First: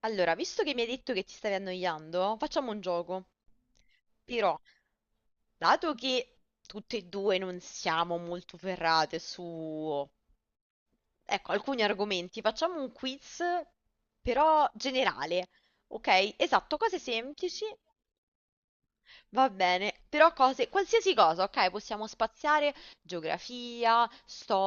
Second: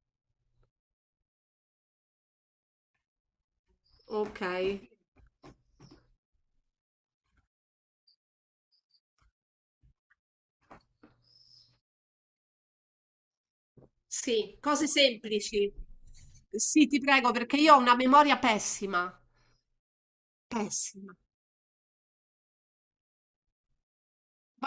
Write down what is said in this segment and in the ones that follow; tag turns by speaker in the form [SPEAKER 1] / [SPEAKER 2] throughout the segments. [SPEAKER 1] Allora, visto che mi hai detto che ti stavi annoiando, facciamo un gioco.
[SPEAKER 2] Ok.
[SPEAKER 1] Però, dato che tutte e due non siamo molto ferrate su, ecco, alcuni argomenti, facciamo un quiz
[SPEAKER 2] Sì,
[SPEAKER 1] però
[SPEAKER 2] cose
[SPEAKER 1] generale.
[SPEAKER 2] semplici.
[SPEAKER 1] Ok? Esatto,
[SPEAKER 2] Sì,
[SPEAKER 1] cose
[SPEAKER 2] ti prego, perché
[SPEAKER 1] semplici.
[SPEAKER 2] io ho una memoria pessima.
[SPEAKER 1] Va bene, però cose, qualsiasi
[SPEAKER 2] Pessima.
[SPEAKER 1] cosa, ok? Possiamo spaziare geografia,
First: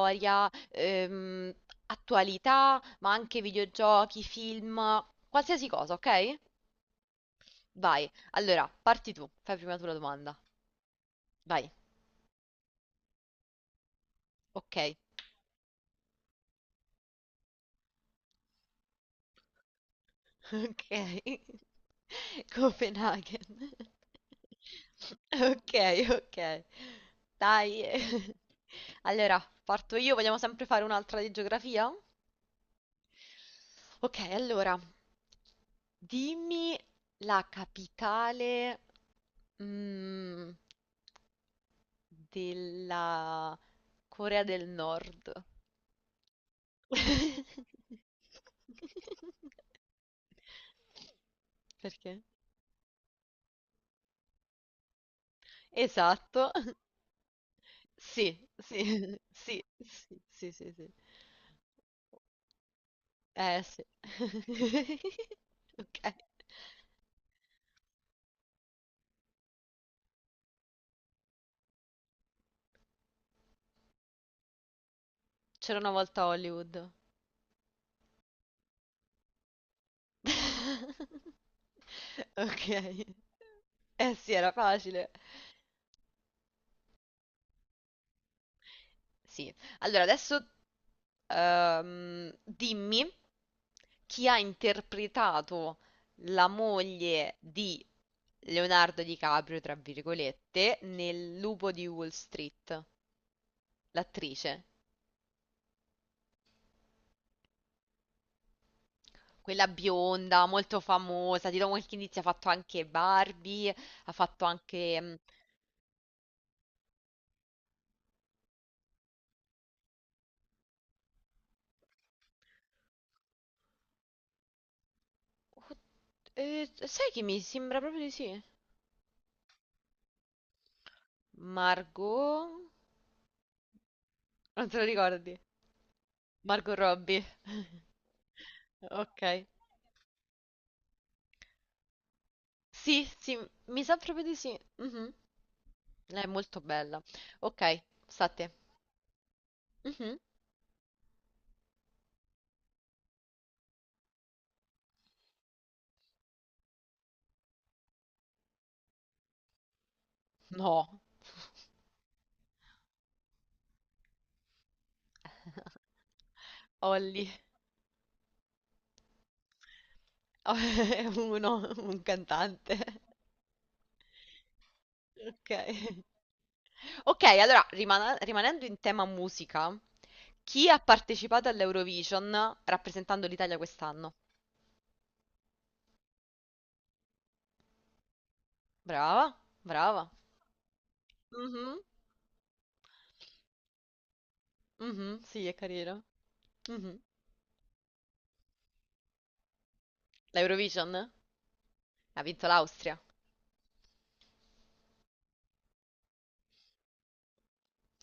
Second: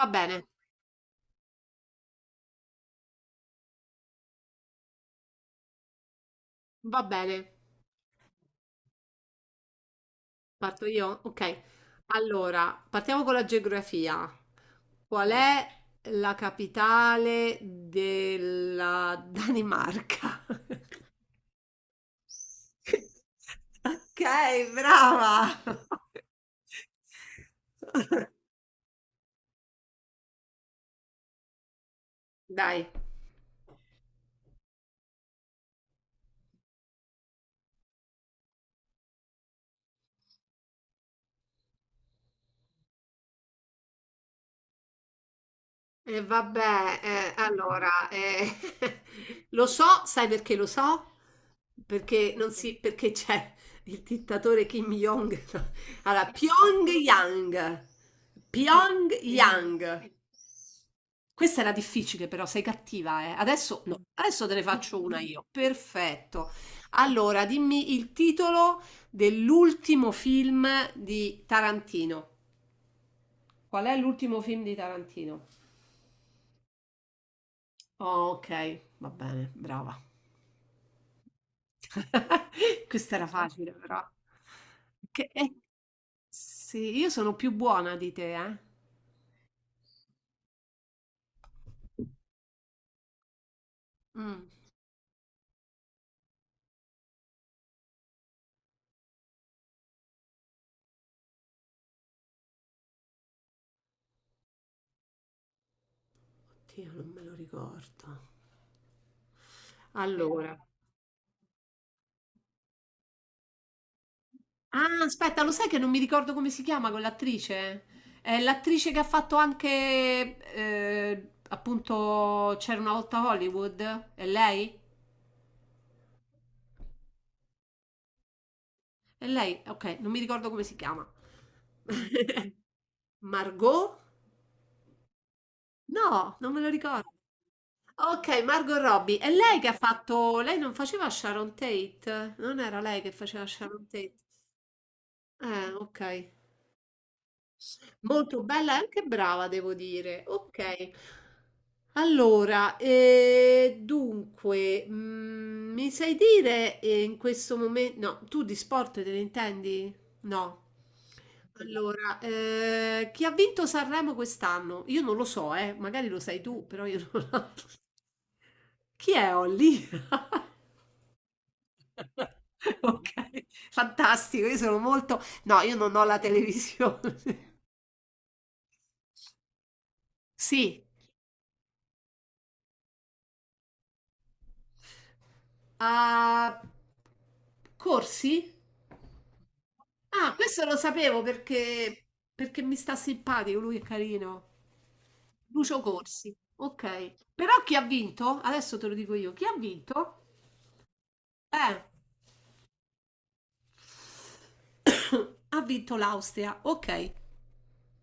[SPEAKER 2] Va bene,
[SPEAKER 1] attualità, ma anche videogiochi, film, qualsiasi cosa, ok?
[SPEAKER 2] va bene.
[SPEAKER 1] Vai, allora, parti tu, fai prima tu la domanda.
[SPEAKER 2] Parto io? Ok.
[SPEAKER 1] Vai,
[SPEAKER 2] Allora, partiamo con la geografia.
[SPEAKER 1] ok.
[SPEAKER 2] Qual è la capitale della Danimarca?
[SPEAKER 1] Ok. Copenaghen.
[SPEAKER 2] Ok, brava.
[SPEAKER 1] Ok, ok. Dai. Allora, parto io, vogliamo sempre fare un'altra di geografia?
[SPEAKER 2] Dai.
[SPEAKER 1] Ok, allora, dimmi la capitale, mm, della Corea del Nord.
[SPEAKER 2] E vabbè, allora, lo so, sai perché lo so?
[SPEAKER 1] Perché?
[SPEAKER 2] Perché non si, perché c'è il dittatore Kim Jong. No. Allora,
[SPEAKER 1] Esatto,
[SPEAKER 2] Pyongyang.
[SPEAKER 1] sì, sì, sì,
[SPEAKER 2] Pyongyang.
[SPEAKER 1] sì, sì, sì, sì.
[SPEAKER 2] Questa era difficile, però sei cattiva, eh.
[SPEAKER 1] Eh
[SPEAKER 2] Adesso
[SPEAKER 1] sì.
[SPEAKER 2] no, adesso te ne faccio una io.
[SPEAKER 1] Ok,
[SPEAKER 2] Perfetto. Allora, dimmi il titolo dell'ultimo film di Tarantino. Qual è l'ultimo film di Tarantino?
[SPEAKER 1] c'era una volta a Hollywood.
[SPEAKER 2] Oh, okay, va bene, brava.
[SPEAKER 1] Ok.
[SPEAKER 2] Questa era facile però.
[SPEAKER 1] Eh sì, era facile.
[SPEAKER 2] Che sì, io sono più buona di te, eh.
[SPEAKER 1] Sì. Allora, adesso dimmi chi ha
[SPEAKER 2] Mm.
[SPEAKER 1] interpretato la moglie di Leonardo DiCaprio, tra virgolette, nel Lupo di Wall Street, l'attrice,
[SPEAKER 2] Oddio, non me lo ricordo.
[SPEAKER 1] quella bionda,
[SPEAKER 2] Allora,
[SPEAKER 1] molto famosa, di do qualche indizio, ha fatto anche Barbie, ha fatto anche...
[SPEAKER 2] ah,
[SPEAKER 1] mm,
[SPEAKER 2] aspetta, lo sai che non mi ricordo come si chiama quell'attrice? È l'attrice che ha fatto anche, appunto, C'era una volta Hollywood? È lei?
[SPEAKER 1] oh, sai che mi sembra proprio di sì?
[SPEAKER 2] È lei? Ok, non mi ricordo come si chiama.
[SPEAKER 1] Margot?
[SPEAKER 2] Margot?
[SPEAKER 1] Non te lo ricordi?
[SPEAKER 2] No, non me lo
[SPEAKER 1] Margot
[SPEAKER 2] ricordo.
[SPEAKER 1] Robbie.
[SPEAKER 2] Ok, Margot Robbie.
[SPEAKER 1] Ok.
[SPEAKER 2] È lei che ha fatto... Lei non faceva Sharon Tate? Non era lei
[SPEAKER 1] Sì,
[SPEAKER 2] che
[SPEAKER 1] sì,
[SPEAKER 2] faceva
[SPEAKER 1] mi
[SPEAKER 2] Sharon
[SPEAKER 1] sa
[SPEAKER 2] Tate?
[SPEAKER 1] proprio di sì. Mhm.
[SPEAKER 2] Ok.
[SPEAKER 1] Lei è molto bella. Ok, sta a
[SPEAKER 2] Molto
[SPEAKER 1] te.
[SPEAKER 2] bella e anche brava, devo
[SPEAKER 1] Mhm.
[SPEAKER 2] dire. Ok. Allora, dunque, mi sai dire in questo momento... No, tu di sport te ne intendi? No.
[SPEAKER 1] No.
[SPEAKER 2] Allora, chi ha vinto Sanremo quest'anno? Io non lo so, magari lo sai tu, però io
[SPEAKER 1] Olli.
[SPEAKER 2] non... Chi è Holly?
[SPEAKER 1] Oh, è uno, un cantante.
[SPEAKER 2] Ok, fantastico, io sono molto
[SPEAKER 1] Ok.
[SPEAKER 2] no, io non ho la televisione.
[SPEAKER 1] Ok, allora rimanendo in tema musica, chi ha
[SPEAKER 2] Sì,
[SPEAKER 1] partecipato all'Eurovision rappresentando l'Italia quest'anno?
[SPEAKER 2] a Corsi?
[SPEAKER 1] Brava, brava.
[SPEAKER 2] Ah, questo lo sapevo
[SPEAKER 1] Mhm,
[SPEAKER 2] perché mi sta simpatico, lui è carino.
[SPEAKER 1] mhm, sì, è
[SPEAKER 2] Lucio
[SPEAKER 1] carino.
[SPEAKER 2] Corsi.
[SPEAKER 1] Mhm.
[SPEAKER 2] Okay. Però chi ha vinto? Adesso te lo dico io. Chi ha vinto?
[SPEAKER 1] L'Eurovision
[SPEAKER 2] Eh.
[SPEAKER 1] ha vinto l'Austria.
[SPEAKER 2] Ha vinto l'Austria. Ok.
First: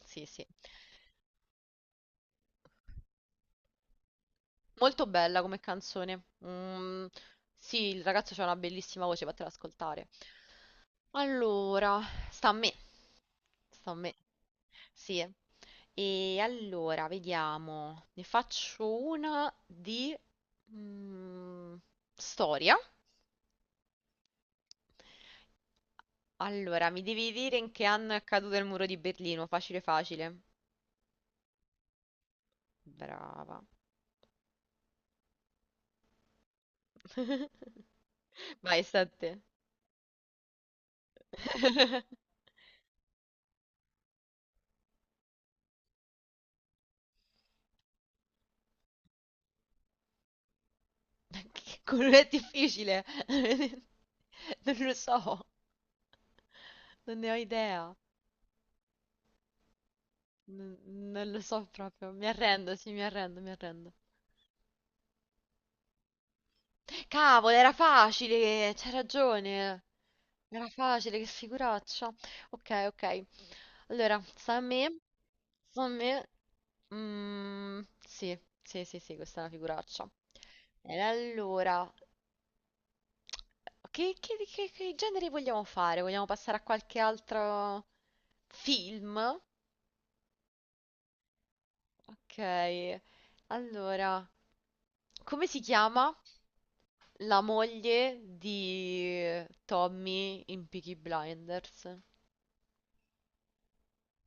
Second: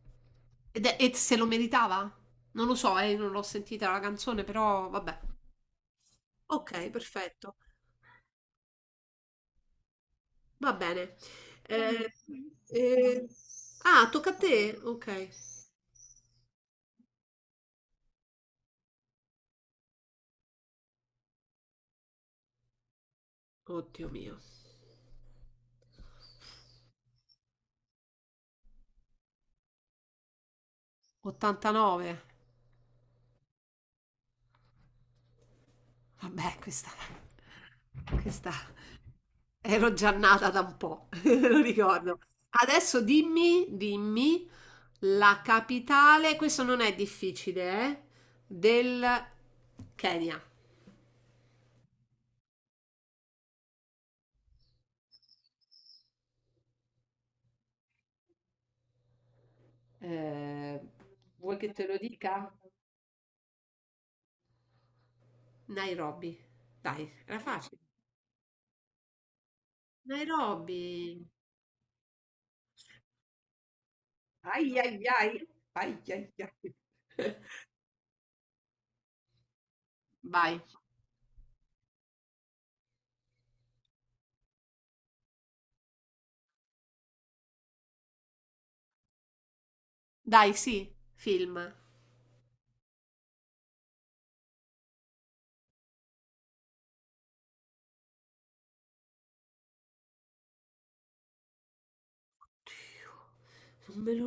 [SPEAKER 1] Sì, sì.
[SPEAKER 2] E se lo meritava? Non lo so, non l'ho sentita la canzone, però
[SPEAKER 1] Molto
[SPEAKER 2] vabbè.
[SPEAKER 1] bella come canzone.
[SPEAKER 2] Ok, perfetto.
[SPEAKER 1] Sì, il ragazzo ha una bellissima voce, fatela ascoltare.
[SPEAKER 2] Va bene.
[SPEAKER 1] Allora,
[SPEAKER 2] Eh,
[SPEAKER 1] sta a me,
[SPEAKER 2] eh,
[SPEAKER 1] sta a
[SPEAKER 2] Ah,
[SPEAKER 1] me.
[SPEAKER 2] tocca a te. Ok.
[SPEAKER 1] Sì. E allora, vediamo, ne faccio una di mm, storia.
[SPEAKER 2] Oddio mio.
[SPEAKER 1] Allora, mi devi dire in che anno è caduto il muro di Berlino. Facile, facile.
[SPEAKER 2] 89.
[SPEAKER 1] Brava.
[SPEAKER 2] Vabbè, questa... Questa...
[SPEAKER 1] Vai, sta a te.
[SPEAKER 2] Ero già nata da un po', lo ricordo. Adesso dimmi, la capitale, questo non è difficile, del Kenya.
[SPEAKER 1] Che quello è difficile. Non lo so, non ne ho idea. Non,
[SPEAKER 2] Ehm,
[SPEAKER 1] non lo
[SPEAKER 2] vuoi
[SPEAKER 1] so
[SPEAKER 2] che te lo
[SPEAKER 1] proprio. Mi
[SPEAKER 2] dica?
[SPEAKER 1] arrendo, sì, mi arrendo, mi arrendo.
[SPEAKER 2] Nairobi. Dai, era
[SPEAKER 1] Cavolo, era
[SPEAKER 2] facile.
[SPEAKER 1] facile, c'hai ragione. Era
[SPEAKER 2] Nairobi.
[SPEAKER 1] facile, che figuraccia. Ok, ok. Allora, sta a
[SPEAKER 2] Ai
[SPEAKER 1] me.
[SPEAKER 2] ai ai,
[SPEAKER 1] Sta a
[SPEAKER 2] ai ai
[SPEAKER 1] me.
[SPEAKER 2] ai.
[SPEAKER 1] Mm, sì, sì, sì, sì, questa è una figuraccia.
[SPEAKER 2] Vai.
[SPEAKER 1] E allora, che genere vogliamo fare? Vogliamo passare a qualche altro film?
[SPEAKER 2] Dai, sì, film.
[SPEAKER 1] Ok. Allora, come si chiama? La moglie di Tommy in Peaky Blinders.
[SPEAKER 2] Dio, non me lo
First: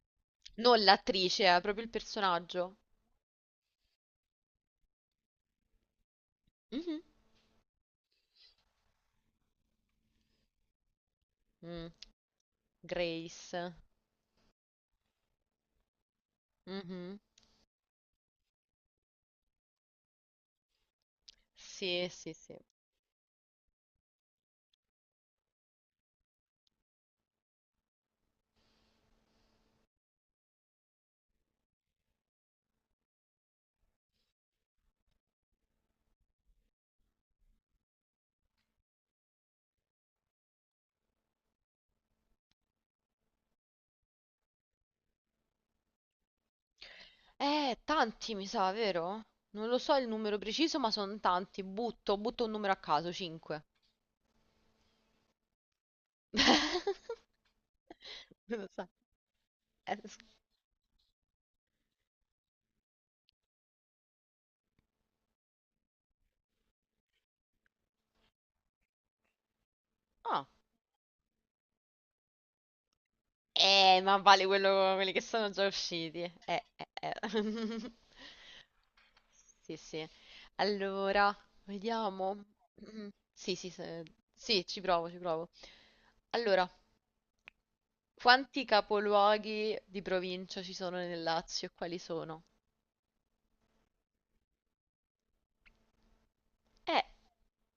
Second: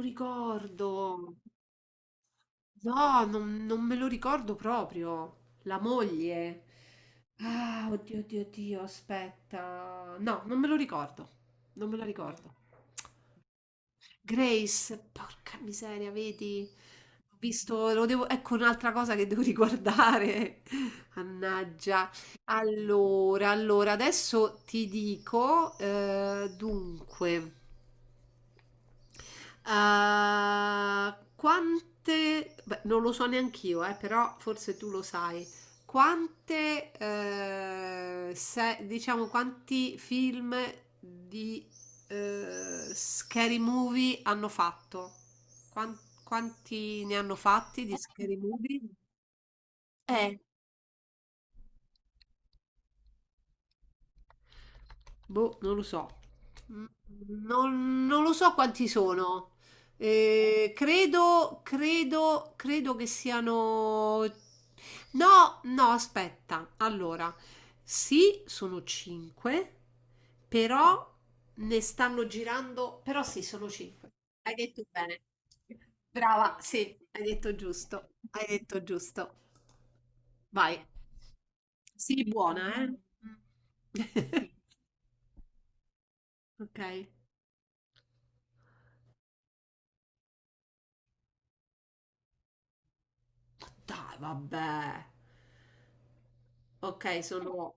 [SPEAKER 1] Non
[SPEAKER 2] ricordo.
[SPEAKER 1] l'attrice, è proprio il personaggio.
[SPEAKER 2] No, non me lo ricordo proprio. La moglie.
[SPEAKER 1] Mhm.
[SPEAKER 2] Ah, oddio, oddio, oddio, aspetta. No, non me lo ricordo.
[SPEAKER 1] Mm,
[SPEAKER 2] Non me lo ricordo.
[SPEAKER 1] Grace.
[SPEAKER 2] Grace, porca miseria, vedi?
[SPEAKER 1] Mhm.
[SPEAKER 2] Ho visto, lo devo, ecco un'altra cosa che devo riguardare.
[SPEAKER 1] Sì,
[SPEAKER 2] Mannaggia.
[SPEAKER 1] sì, sì.
[SPEAKER 2] Allora, adesso ti dico, dunque. Quante, beh, non lo so neanch'io, però forse tu lo sai. Quante, diciamo, quanti film di scary movie hanno fatto? Quan- Quanti ne hanno fatti di
[SPEAKER 1] Tanti
[SPEAKER 2] scary
[SPEAKER 1] mi sa,
[SPEAKER 2] movie?
[SPEAKER 1] vero? Non lo so il numero preciso, ma sono tanti. Butto un numero a caso, 5.
[SPEAKER 2] Boh, non lo so. Mm, Non lo so
[SPEAKER 1] Lo so.
[SPEAKER 2] quanti sono.
[SPEAKER 1] S-
[SPEAKER 2] Credo che siano... No, no, aspetta. Allora, sì, sono 5,
[SPEAKER 1] Ah.
[SPEAKER 2] però ne stanno girando... Però sì, sono 5.
[SPEAKER 1] Ma vale
[SPEAKER 2] Hai detto
[SPEAKER 1] quello, quelli che
[SPEAKER 2] bene.
[SPEAKER 1] sono già usciti.
[SPEAKER 2] Brava, sì,
[SPEAKER 1] Eh.
[SPEAKER 2] hai detto giusto. Hai detto giusto.
[SPEAKER 1] Sì, sì.
[SPEAKER 2] Vai.
[SPEAKER 1] Allora,
[SPEAKER 2] Sii
[SPEAKER 1] vediamo.
[SPEAKER 2] buona, eh?
[SPEAKER 1] Mm, sì, sì, sì, ci provo, ci provo. Allora,
[SPEAKER 2] Ok.
[SPEAKER 1] quanti capoluoghi di provincia ci sono nel Lazio e quali sono?
[SPEAKER 2] Dai, vabbè.
[SPEAKER 1] Eh,
[SPEAKER 2] Ok, sono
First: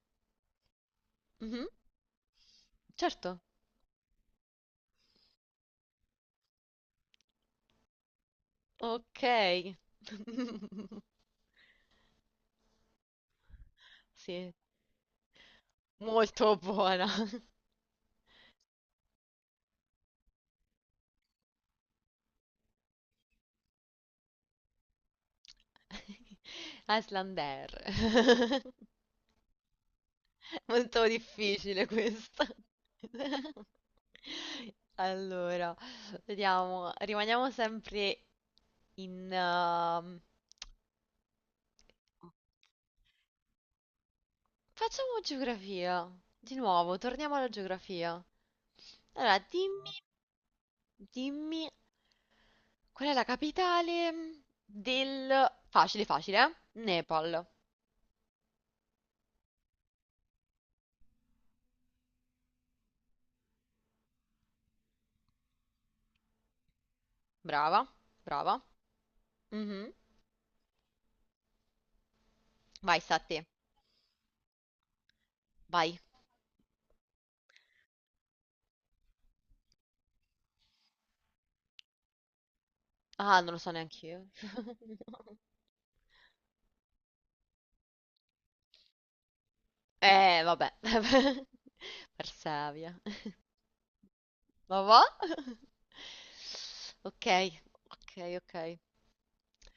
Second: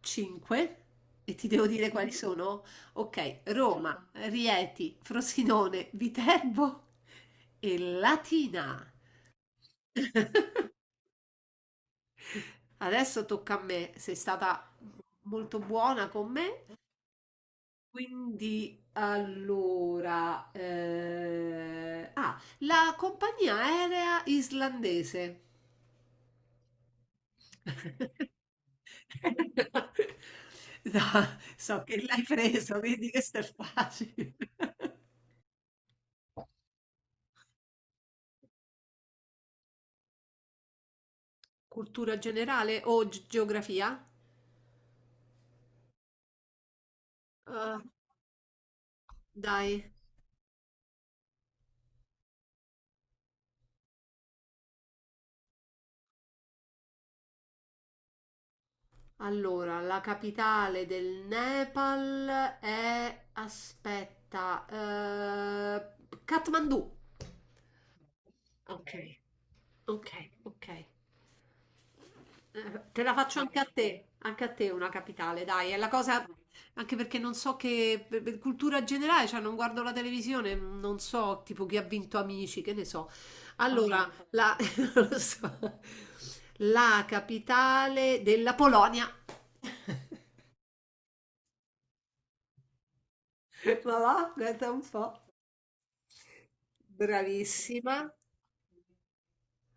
[SPEAKER 2] 5 e ti
[SPEAKER 1] mhm,
[SPEAKER 2] devo dire quali Mhm. sono?
[SPEAKER 1] certo.
[SPEAKER 2] Ok, Roma, Rieti, Frosinone, Viterbo e Latina.
[SPEAKER 1] Ok.
[SPEAKER 2] Adesso tocca a me, sei
[SPEAKER 1] Sì,
[SPEAKER 2] stata molto buona con
[SPEAKER 1] molto
[SPEAKER 2] me,
[SPEAKER 1] buona.
[SPEAKER 2] quindi allora... ah, la compagnia aerea islandese.
[SPEAKER 1] Aslander.
[SPEAKER 2] So
[SPEAKER 1] Molto
[SPEAKER 2] so
[SPEAKER 1] difficile
[SPEAKER 2] che l'hai
[SPEAKER 1] questa.
[SPEAKER 2] preso, vedi questo è facile.
[SPEAKER 1] Allora, vediamo, rimaniamo sempre in...
[SPEAKER 2] Cultura generale o geografia?
[SPEAKER 1] facciamo geografia. Di nuovo, torniamo alla
[SPEAKER 2] Ah,
[SPEAKER 1] geografia. Allora,
[SPEAKER 2] dai,
[SPEAKER 1] dimmi, qual è la capitale del... Facile, facile, eh? Nepal.
[SPEAKER 2] allora, la capitale del Nepal è... Aspetta, Kathmandu.
[SPEAKER 1] Brava, brava.
[SPEAKER 2] Ok,
[SPEAKER 1] Mhm.
[SPEAKER 2] ok.
[SPEAKER 1] Vai,
[SPEAKER 2] Te
[SPEAKER 1] sta
[SPEAKER 2] la
[SPEAKER 1] a te.
[SPEAKER 2] faccio anche a te una capitale, dai, è la
[SPEAKER 1] Vai.
[SPEAKER 2] cosa, anche perché non so che, per cultura generale, cioè non guardo la televisione, non so tipo chi ha vinto Amici, che ne so.
[SPEAKER 1] Ah, non lo so neanche
[SPEAKER 2] Allora,
[SPEAKER 1] io.
[SPEAKER 2] la, non lo so. La capitale della Polonia.
[SPEAKER 1] Vabbè. Persevia.
[SPEAKER 2] Ma va, guarda
[SPEAKER 1] Ma
[SPEAKER 2] un
[SPEAKER 1] va?
[SPEAKER 2] po'.
[SPEAKER 1] Ok,
[SPEAKER 2] Bravissima.
[SPEAKER 1] ok, ok.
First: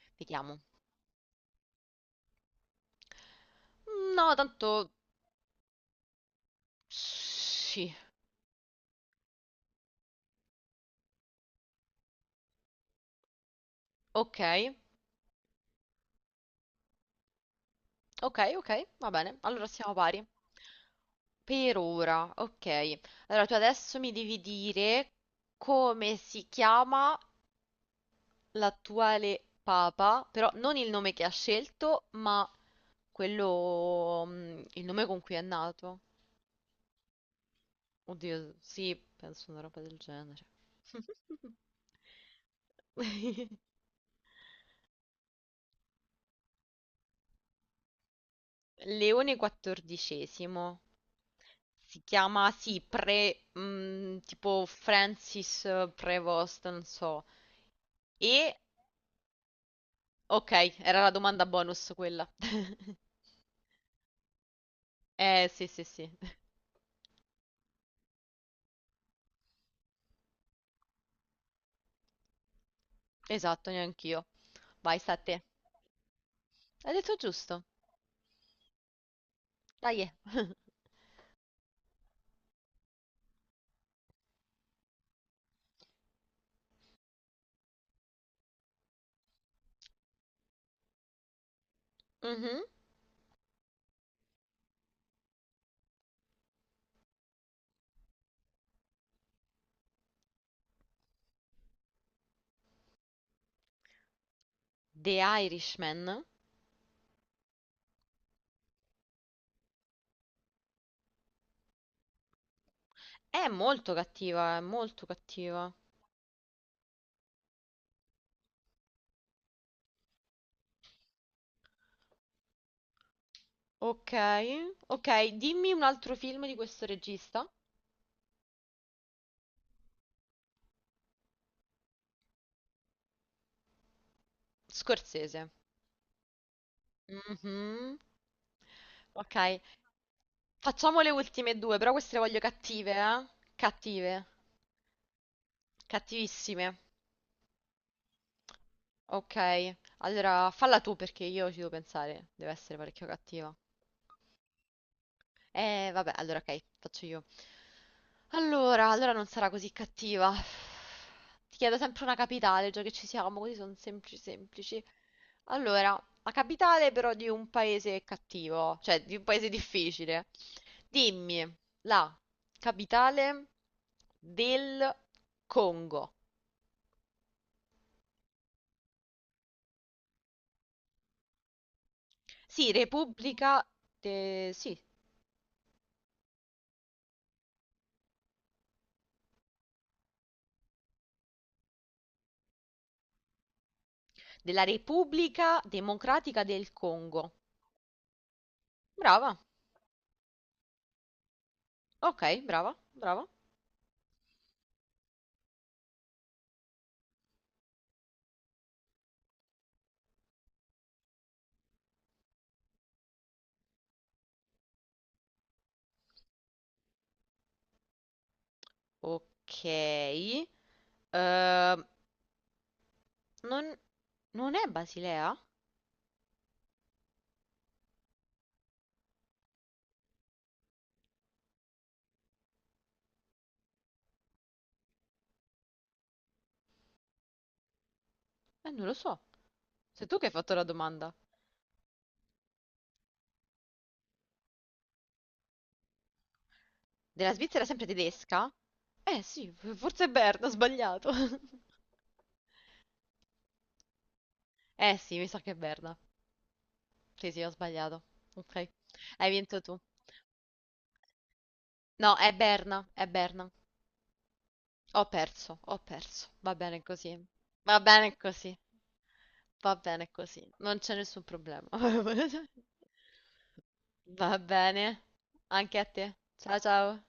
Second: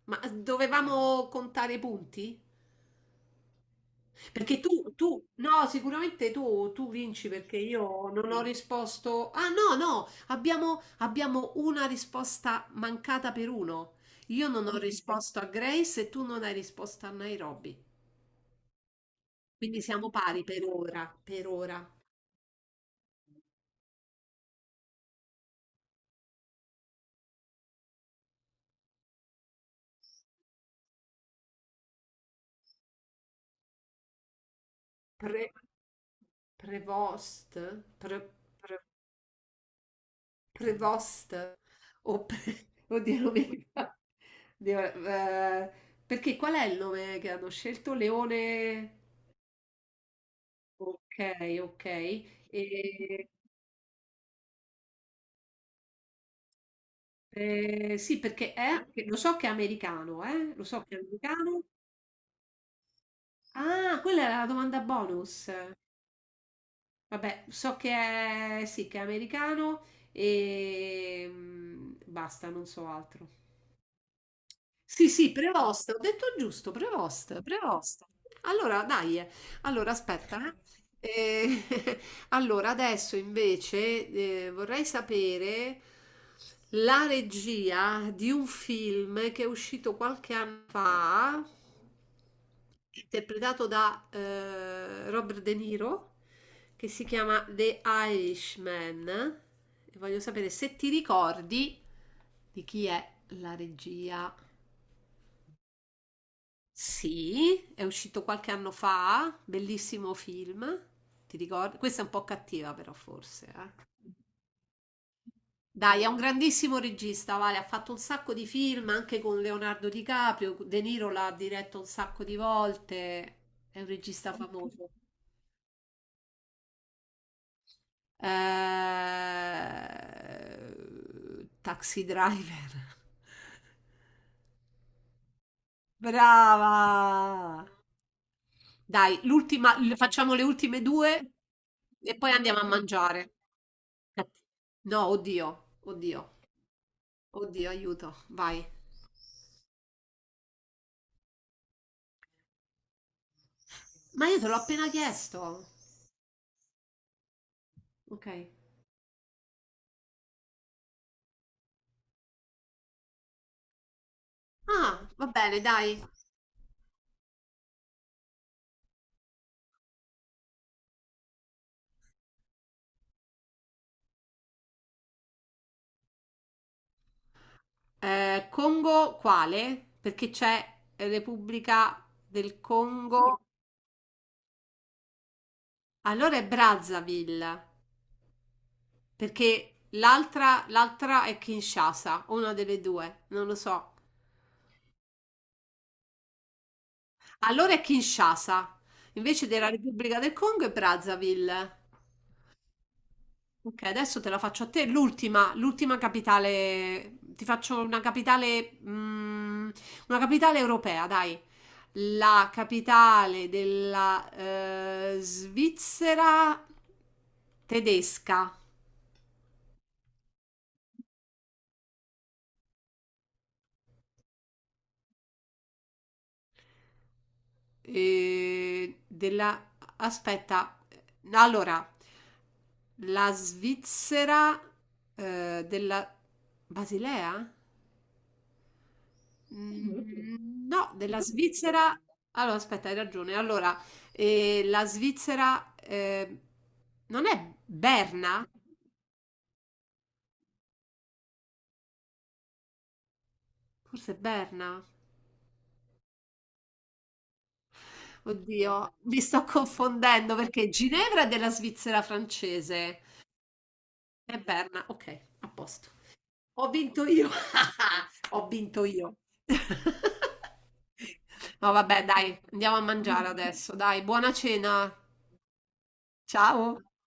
[SPEAKER 2] Ma
[SPEAKER 1] Vediamo.
[SPEAKER 2] dovevamo contare i punti?
[SPEAKER 1] No,
[SPEAKER 2] Perché
[SPEAKER 1] tanto...
[SPEAKER 2] no, sicuramente tu vinci perché
[SPEAKER 1] Sì.
[SPEAKER 2] io non ho risposto. Ah, no, no, abbiamo una risposta mancata per uno.
[SPEAKER 1] Ok,
[SPEAKER 2] Io non ho risposto a Grace e tu non hai risposto a Nairobi.
[SPEAKER 1] ok, ok, va bene. Allora
[SPEAKER 2] Quindi
[SPEAKER 1] siamo
[SPEAKER 2] siamo
[SPEAKER 1] pari.
[SPEAKER 2] pari per ora, per
[SPEAKER 1] Per
[SPEAKER 2] ora.
[SPEAKER 1] ora, ok. Allora tu adesso mi devi dire come si chiama l'attuale papa, però non il nome che ha scelto, ma quello, il nome con cui è
[SPEAKER 2] Pre-
[SPEAKER 1] nato.
[SPEAKER 2] prevost? Pre-
[SPEAKER 1] Oddio,
[SPEAKER 2] pre-
[SPEAKER 1] sì, penso una roba del genere.
[SPEAKER 2] prevost? Oddio, non mi ricordo. Oddio, eh, perché qual è il nome che hanno scelto? Leone...
[SPEAKER 1] Leone quattordicesimo.
[SPEAKER 2] Okay,
[SPEAKER 1] Si
[SPEAKER 2] okay.
[SPEAKER 1] chiama, sì,
[SPEAKER 2] E,
[SPEAKER 1] pre, tipo Francis Prevost, non so.
[SPEAKER 2] sì, perché
[SPEAKER 1] E,
[SPEAKER 2] è anche lo so che è americano,
[SPEAKER 1] ok,
[SPEAKER 2] lo so che è
[SPEAKER 1] era la domanda
[SPEAKER 2] americano.
[SPEAKER 1] bonus quella.
[SPEAKER 2] Ah, quella era la domanda bonus.
[SPEAKER 1] Sì, sì, sì.
[SPEAKER 2] Vabbè, so che è sì, che è americano e, mhmm, basta, non so altro.
[SPEAKER 1] Esatto, neanch'io. Vai,
[SPEAKER 2] Sì,
[SPEAKER 1] sta a
[SPEAKER 2] sì,
[SPEAKER 1] te.
[SPEAKER 2] Prevost, ho detto giusto,
[SPEAKER 1] Hai detto
[SPEAKER 2] Prevost,
[SPEAKER 1] giusto.
[SPEAKER 2] Prevost. Allora, dai, eh. Allora
[SPEAKER 1] Dai.
[SPEAKER 2] aspetta. Eh. Eh, allora, adesso invece vorrei sapere la regia di un film che è uscito qualche anno fa,
[SPEAKER 1] Mhm.
[SPEAKER 2] interpretato da Robert De Niro, che si chiama The Irishman. E voglio sapere se ti ricordi di chi è la regia.
[SPEAKER 1] The Irishman.
[SPEAKER 2] Sì, è uscito qualche anno fa, bellissimo film. Ti ricordi? Questa è un po' cattiva, però, forse.
[SPEAKER 1] È
[SPEAKER 2] Eh.
[SPEAKER 1] molto cattiva, è molto cattiva.
[SPEAKER 2] Dai, è un grandissimo regista, Vale. Ha fatto un sacco di film anche con Leonardo DiCaprio. De Niro l'ha diretto un sacco di volte. È un regista
[SPEAKER 1] Okay,
[SPEAKER 2] famoso.
[SPEAKER 1] okay, dimmi un altro film di questo regista.
[SPEAKER 2] Taxi Driver.
[SPEAKER 1] Scorsese.
[SPEAKER 2] Brava!
[SPEAKER 1] Mhm.
[SPEAKER 2] Dai,
[SPEAKER 1] Ok,
[SPEAKER 2] l'ultima, facciamo le ultime
[SPEAKER 1] facciamo le
[SPEAKER 2] due
[SPEAKER 1] ultime due, però queste
[SPEAKER 2] e
[SPEAKER 1] le
[SPEAKER 2] poi
[SPEAKER 1] voglio
[SPEAKER 2] andiamo a
[SPEAKER 1] cattive, eh?
[SPEAKER 2] mangiare.
[SPEAKER 1] Cattive,
[SPEAKER 2] No, oddio, oddio,
[SPEAKER 1] cattivissime.
[SPEAKER 2] oddio, aiuto, vai.
[SPEAKER 1] Ok, allora falla tu perché io ci devo pensare, deve essere parecchio cattiva.
[SPEAKER 2] Ma io te l'ho appena chiesto.
[SPEAKER 1] Vabbè, allora ok, faccio io.
[SPEAKER 2] Ok.
[SPEAKER 1] Allora, allora non sarà così cattiva. Ti chiedo sempre una capitale, già che ci siamo, così sono semplici semplici.
[SPEAKER 2] Ah, va bene,
[SPEAKER 1] Allora,
[SPEAKER 2] dai.
[SPEAKER 1] la capitale però di un paese cattivo, cioè di un paese difficile. Dimmi la capitale del Congo.
[SPEAKER 2] Congo quale? Perché c'è Repubblica del
[SPEAKER 1] Sì,
[SPEAKER 2] Congo.
[SPEAKER 1] Repubblica sì,
[SPEAKER 2] Allora è Brazzaville, perché l'altra è Kinshasa, o una delle due, non lo so.
[SPEAKER 1] della Repubblica Democratica del Congo.
[SPEAKER 2] Allora è Kinshasa,
[SPEAKER 1] Brava.
[SPEAKER 2] invece della Repubblica del Congo è Brazzaville.
[SPEAKER 1] Ok, brava, brava.
[SPEAKER 2] Ok, adesso te la faccio a te. L'ultima, l'ultima capitale, ti faccio una capitale, una capitale europea, dai. La capitale della Svizzera tedesca.
[SPEAKER 1] Ok. Non, non è Basilea?
[SPEAKER 2] Eh, della... Aspetta, allora, la Svizzera della Basilea?
[SPEAKER 1] Non lo so. Sei tu che hai fatto la
[SPEAKER 2] Mm, no,
[SPEAKER 1] domanda.
[SPEAKER 2] della Svizzera. Allora, aspetta, hai ragione. Allora, la Svizzera non
[SPEAKER 1] Della
[SPEAKER 2] è
[SPEAKER 1] Svizzera sempre
[SPEAKER 2] Berna?
[SPEAKER 1] tedesca? Eh sì, forse è Berna, ho sbagliato.
[SPEAKER 2] Forse è Berna.
[SPEAKER 1] Eh sì, mi sa che è Berna. Sì, sì, ho sbagliato. Ok.
[SPEAKER 2] Oddio, mi
[SPEAKER 1] Hai
[SPEAKER 2] sto
[SPEAKER 1] vinto tu.
[SPEAKER 2] confondendo perché Ginevra è della Svizzera
[SPEAKER 1] No, è Berna,
[SPEAKER 2] francese.
[SPEAKER 1] è Berna.
[SPEAKER 2] È Berna.
[SPEAKER 1] Ho
[SPEAKER 2] Ok, a
[SPEAKER 1] perso, ho
[SPEAKER 2] posto.
[SPEAKER 1] perso. Va
[SPEAKER 2] Ho
[SPEAKER 1] bene
[SPEAKER 2] vinto
[SPEAKER 1] così.
[SPEAKER 2] io.
[SPEAKER 1] Va bene
[SPEAKER 2] Ho
[SPEAKER 1] così.
[SPEAKER 2] vinto io.
[SPEAKER 1] Va bene così, non c'è nessun problema.
[SPEAKER 2] No, vabbè, dai, andiamo a mangiare adesso. Dai, buona
[SPEAKER 1] Va bene,
[SPEAKER 2] cena.
[SPEAKER 1] anche a te. Ciao
[SPEAKER 2] Ciao. Ciao.
[SPEAKER 1] ciao.